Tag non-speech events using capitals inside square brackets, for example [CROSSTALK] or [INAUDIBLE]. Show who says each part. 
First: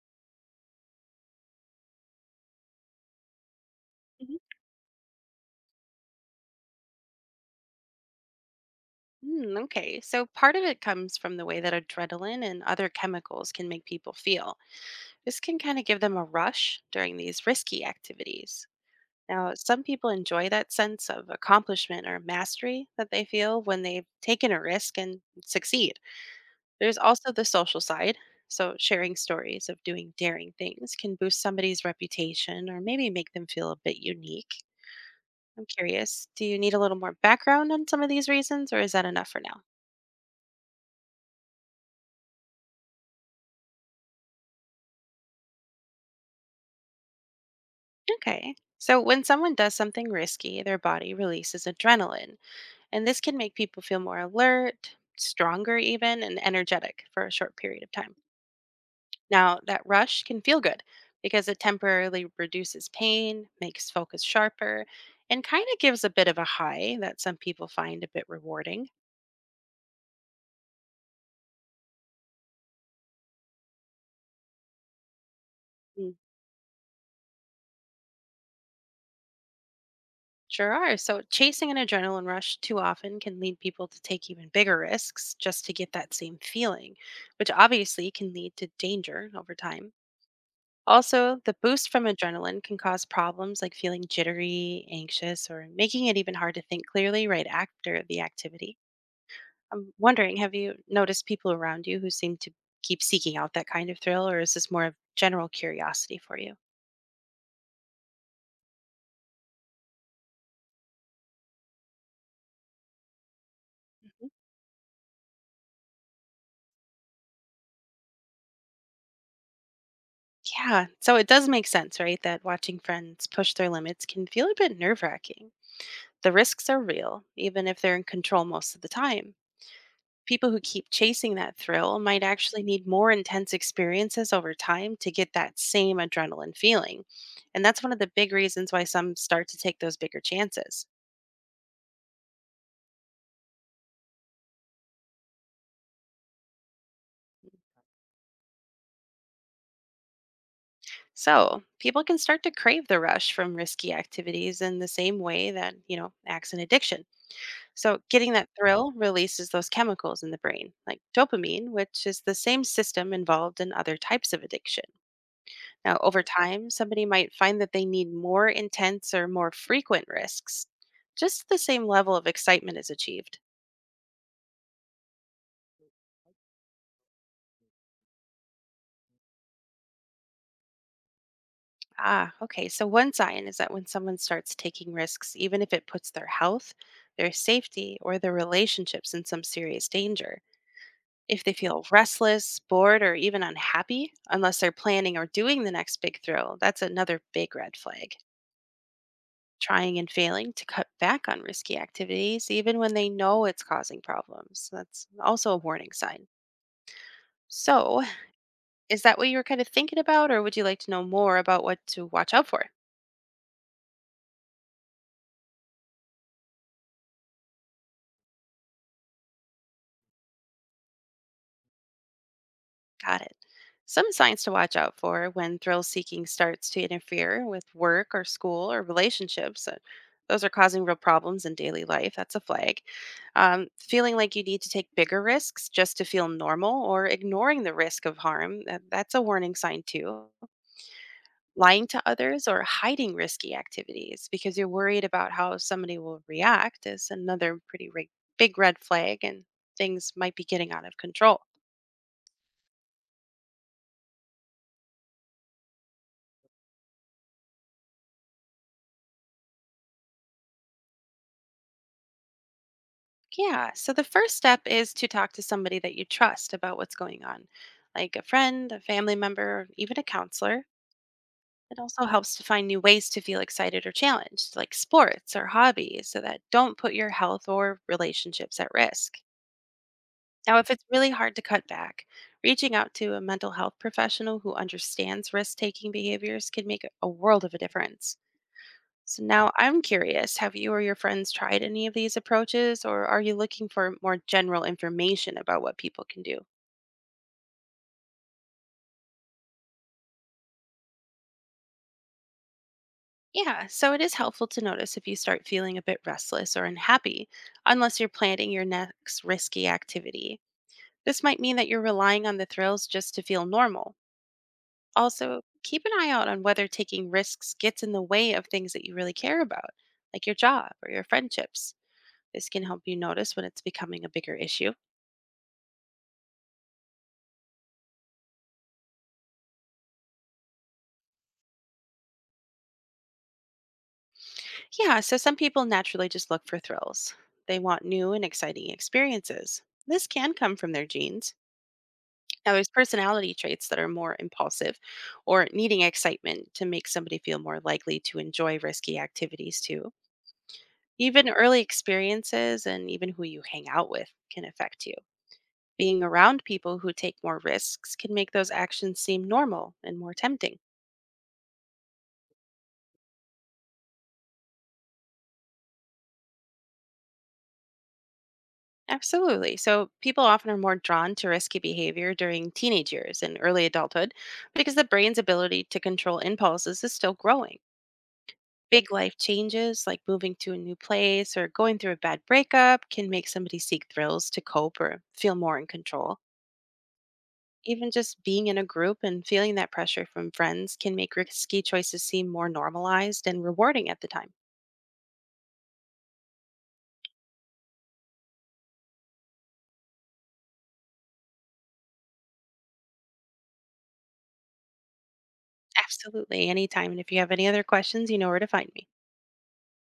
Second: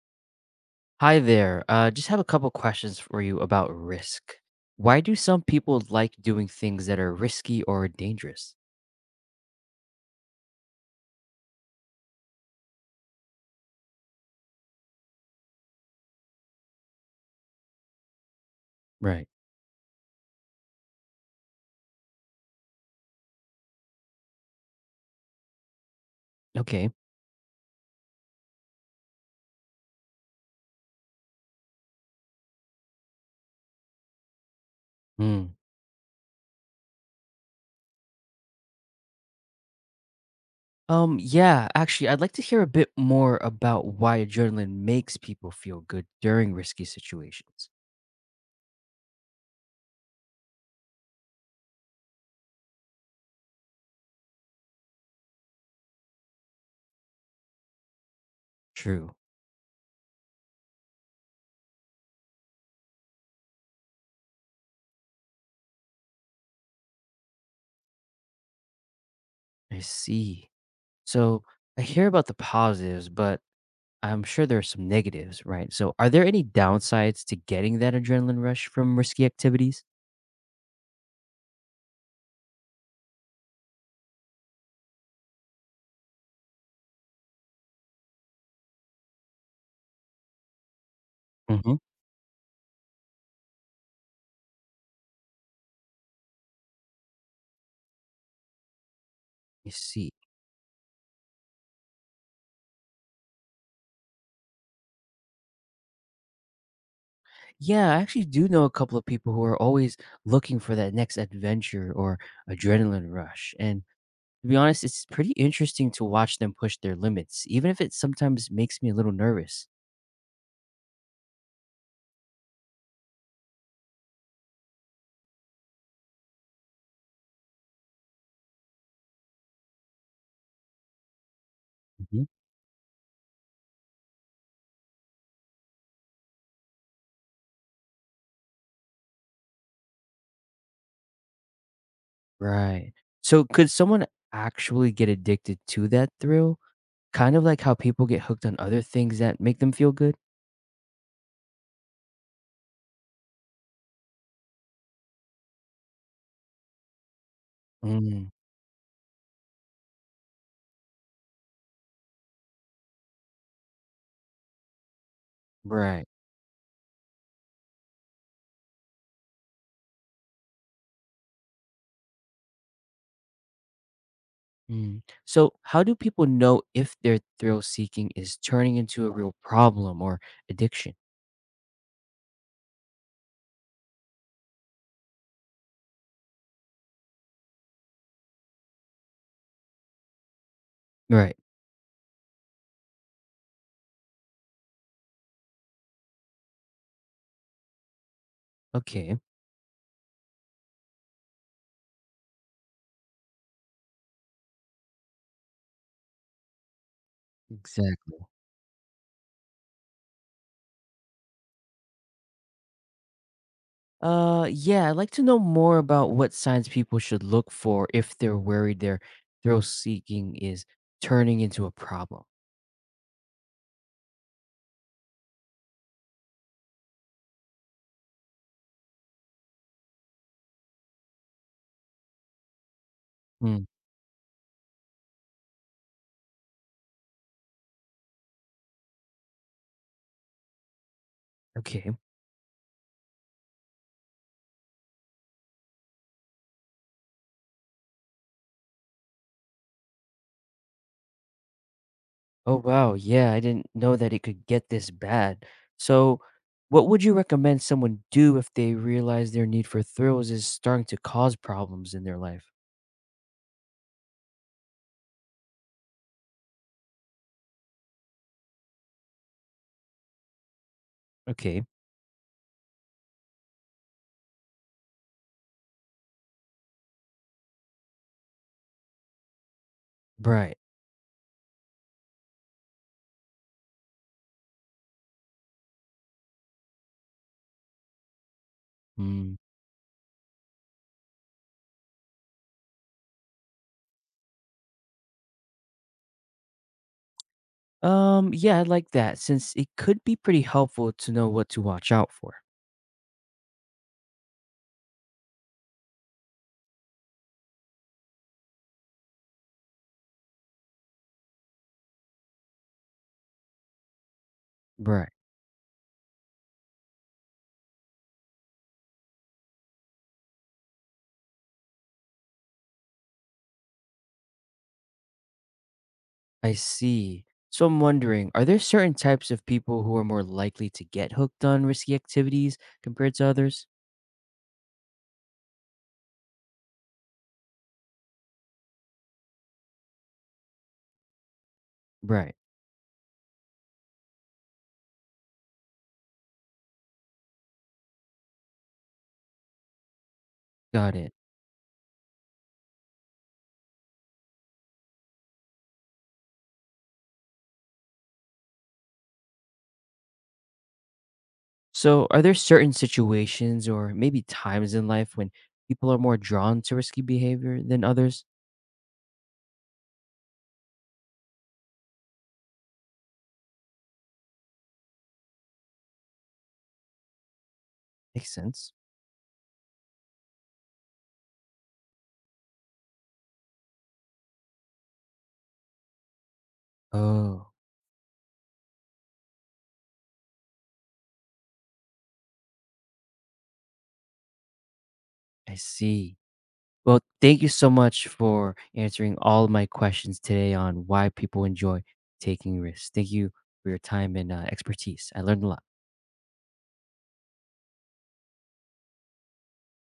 Speaker 1: Hi there. Just have a couple questions for you about risk.
Speaker 2: Mhm.
Speaker 1: Why do some people like doing things that are risky or dangerous?
Speaker 2: Okay, so part of it comes from the way that adrenaline and other chemicals can make people feel. This can kind of give them a rush during these risky activities.
Speaker 1: Right.
Speaker 2: Now, some people enjoy that sense of accomplishment or mastery that they feel when they've taken a risk and succeed.
Speaker 1: Okay.
Speaker 2: There's also the social side. So, sharing stories of doing daring things can boost somebody's reputation or maybe make them feel a bit unique.
Speaker 1: Hmm.
Speaker 2: I'm curious, do you need a little more background on some of these reasons, or is that enough for now?
Speaker 1: Yeah, actually, I'd like to hear a bit more about why adrenaline makes people feel good during risky situations.
Speaker 2: Okay. So, when someone does something risky, their body releases adrenaline, and this can make people feel more alert, stronger, even, and energetic for a short period of time.
Speaker 1: True.
Speaker 2: Now, that rush can feel good because it temporarily reduces pain, makes focus sharper, and kind of gives a bit of a high that some people find a bit rewarding.
Speaker 1: I see. So I hear about the positives, but I'm sure there are some negatives, right? So are
Speaker 2: Mm,
Speaker 1: there any downsides to getting that adrenaline rush from risky activities?
Speaker 2: Sure are. So, chasing an adrenaline rush too often can lead people to take even bigger risks just to get that same feeling, which obviously can lead to danger over time. Also, the
Speaker 1: Hmm.
Speaker 2: boost from adrenaline can cause problems like feeling jittery, anxious, or making it even hard to think clearly right after the activity.
Speaker 1: I
Speaker 2: I'm
Speaker 1: see.
Speaker 2: wondering, have you noticed people around you who seem to keep seeking out that kind of thrill, or is this more of general curiosity for you?
Speaker 1: Yeah, I actually do know a couple of people who are always looking for that next adventure or adrenaline rush. And
Speaker 2: Mhm.
Speaker 1: to be honest, it's pretty interesting to watch them push their limits, even if it sometimes makes me a little nervous.
Speaker 2: Yeah, so it does make sense, right, that watching friends push their limits can feel a bit nerve wracking. The risks are real, even if they're in control most of the time people who keep chasing that thrill might
Speaker 1: Hmm.
Speaker 2: actually need more intense experiences over time to get that same adrenaline feeling. And that's one of the big reasons why some start to take those bigger chances.
Speaker 1: Right. So, could someone actually get addicted to that thrill? Kind of like how people get hooked on other things that make them feel good?
Speaker 2: So, people can start to crave the rush from risky activities in the same way that, acts in addiction. So,
Speaker 1: Mm,
Speaker 2: getting that thrill releases those chemicals in the brain, like dopamine, which is the same system involved in other types of addiction. Now,
Speaker 1: right.
Speaker 2: over time, somebody might find that they need more intense or more frequent risks. Just the same level of excitement is achieved.
Speaker 1: Mm. So, how do people know if their thrill seeking is turning into a real problem or addiction?
Speaker 2: Ah, okay. So, one sign is that when someone starts taking risks, even if it puts their health, their safety, or their relationships in some serious danger,
Speaker 1: Right.
Speaker 2: if they feel restless, bored, or even unhappy, unless they're planning or doing the next big thrill, that's another big red flag.
Speaker 1: Okay.
Speaker 2: Trying and failing to cut back on risky activities, even when they know it's causing problems. That's also a warning sign. So,
Speaker 1: Exactly.
Speaker 2: [LAUGHS] is that what you were kind of thinking about, or would you like to know more about what to watch out for?
Speaker 1: Yeah, I'd like to know more about what signs people should look for if they're worried their thrill seeking is turning into a problem.
Speaker 2: Got it. Some signs to watch out for when thrill seeking starts to interfere with work or school or relationships. Those are causing real problems in daily life. That's a flag.
Speaker 1: Hmm.
Speaker 2: Feeling like you need to take bigger risks just to feel normal or ignoring the risk of harm. That's a warning sign, too. Lying
Speaker 1: Okay.
Speaker 2: to others or hiding risky activities because you're worried about how somebody will react is another big red flag, and things might be getting out of control.
Speaker 1: Oh, wow. Yeah, I didn't know that it could get this bad. So, what would you recommend someone do if they realize their need for thrills is starting to cause problems in their life?
Speaker 2: Yeah, so the first step is to talk to somebody that you trust about what's going on, like a friend, a family member, even a counselor.
Speaker 1: Okay.
Speaker 2: It also helps to find new ways to feel excited or challenged, like sports or hobbies, so that don't put your health or relationships at risk.
Speaker 1: Right.
Speaker 2: Now, if it's really hard to cut back, reaching out to a mental health professional who understands risk taking behaviors can make a world of a difference. So,
Speaker 1: Hmm.
Speaker 2: now I'm curious, have you or your friends tried any of these approaches, or are you looking for more general information about what people can do?
Speaker 1: Yeah, I like that since it could be pretty helpful to know what to watch out for.
Speaker 2: Yeah, so it is helpful to notice if you start feeling a bit restless or unhappy, unless you're planning your next risky activity. This might mean that you're relying on the thrills just to feel normal.
Speaker 1: Right.
Speaker 2: Also, keep an eye out on whether taking risks gets in the way of things that you really care about, like your job or your friendships. This can help you notice when it's becoming a bigger issue.
Speaker 1: I see. So I'm wondering, are there certain types of people who are more likely to get hooked on risky activities compared to others?
Speaker 2: Yeah, so some people naturally just look for thrills. They want new and exciting experiences. This can come from their genes.
Speaker 1: Right.
Speaker 2: Now, there's personality traits that are more impulsive or needing excitement to make somebody feel more likely to enjoy risky activities, too.
Speaker 1: Got it.
Speaker 2: Even early experiences and even who you hang out with can affect you. Being around people who take more risks can make those actions seem normal and more tempting.
Speaker 1: So are there certain situations or maybe times in life when people are more drawn to risky behavior than others?
Speaker 2: Absolutely. So, people often are more drawn to risky behavior during teenage years and early adulthood because the brain's ability to control impulses is still growing.
Speaker 1: Makes sense.
Speaker 2: Big life changes, like moving to a new place or going through a bad breakup, can make somebody seek thrills to cope or feel more in control.
Speaker 1: Oh,
Speaker 2: Even just being in a group and feeling that pressure from friends can make risky choices seem more normalized and rewarding at the time.
Speaker 1: I see. Well, thank you so much for answering all of my questions today on why people enjoy taking risks. Thank you for your time and expertise. I learned a lot.
Speaker 2: Absolutely, anytime. And if you have any other questions, you know where to find me.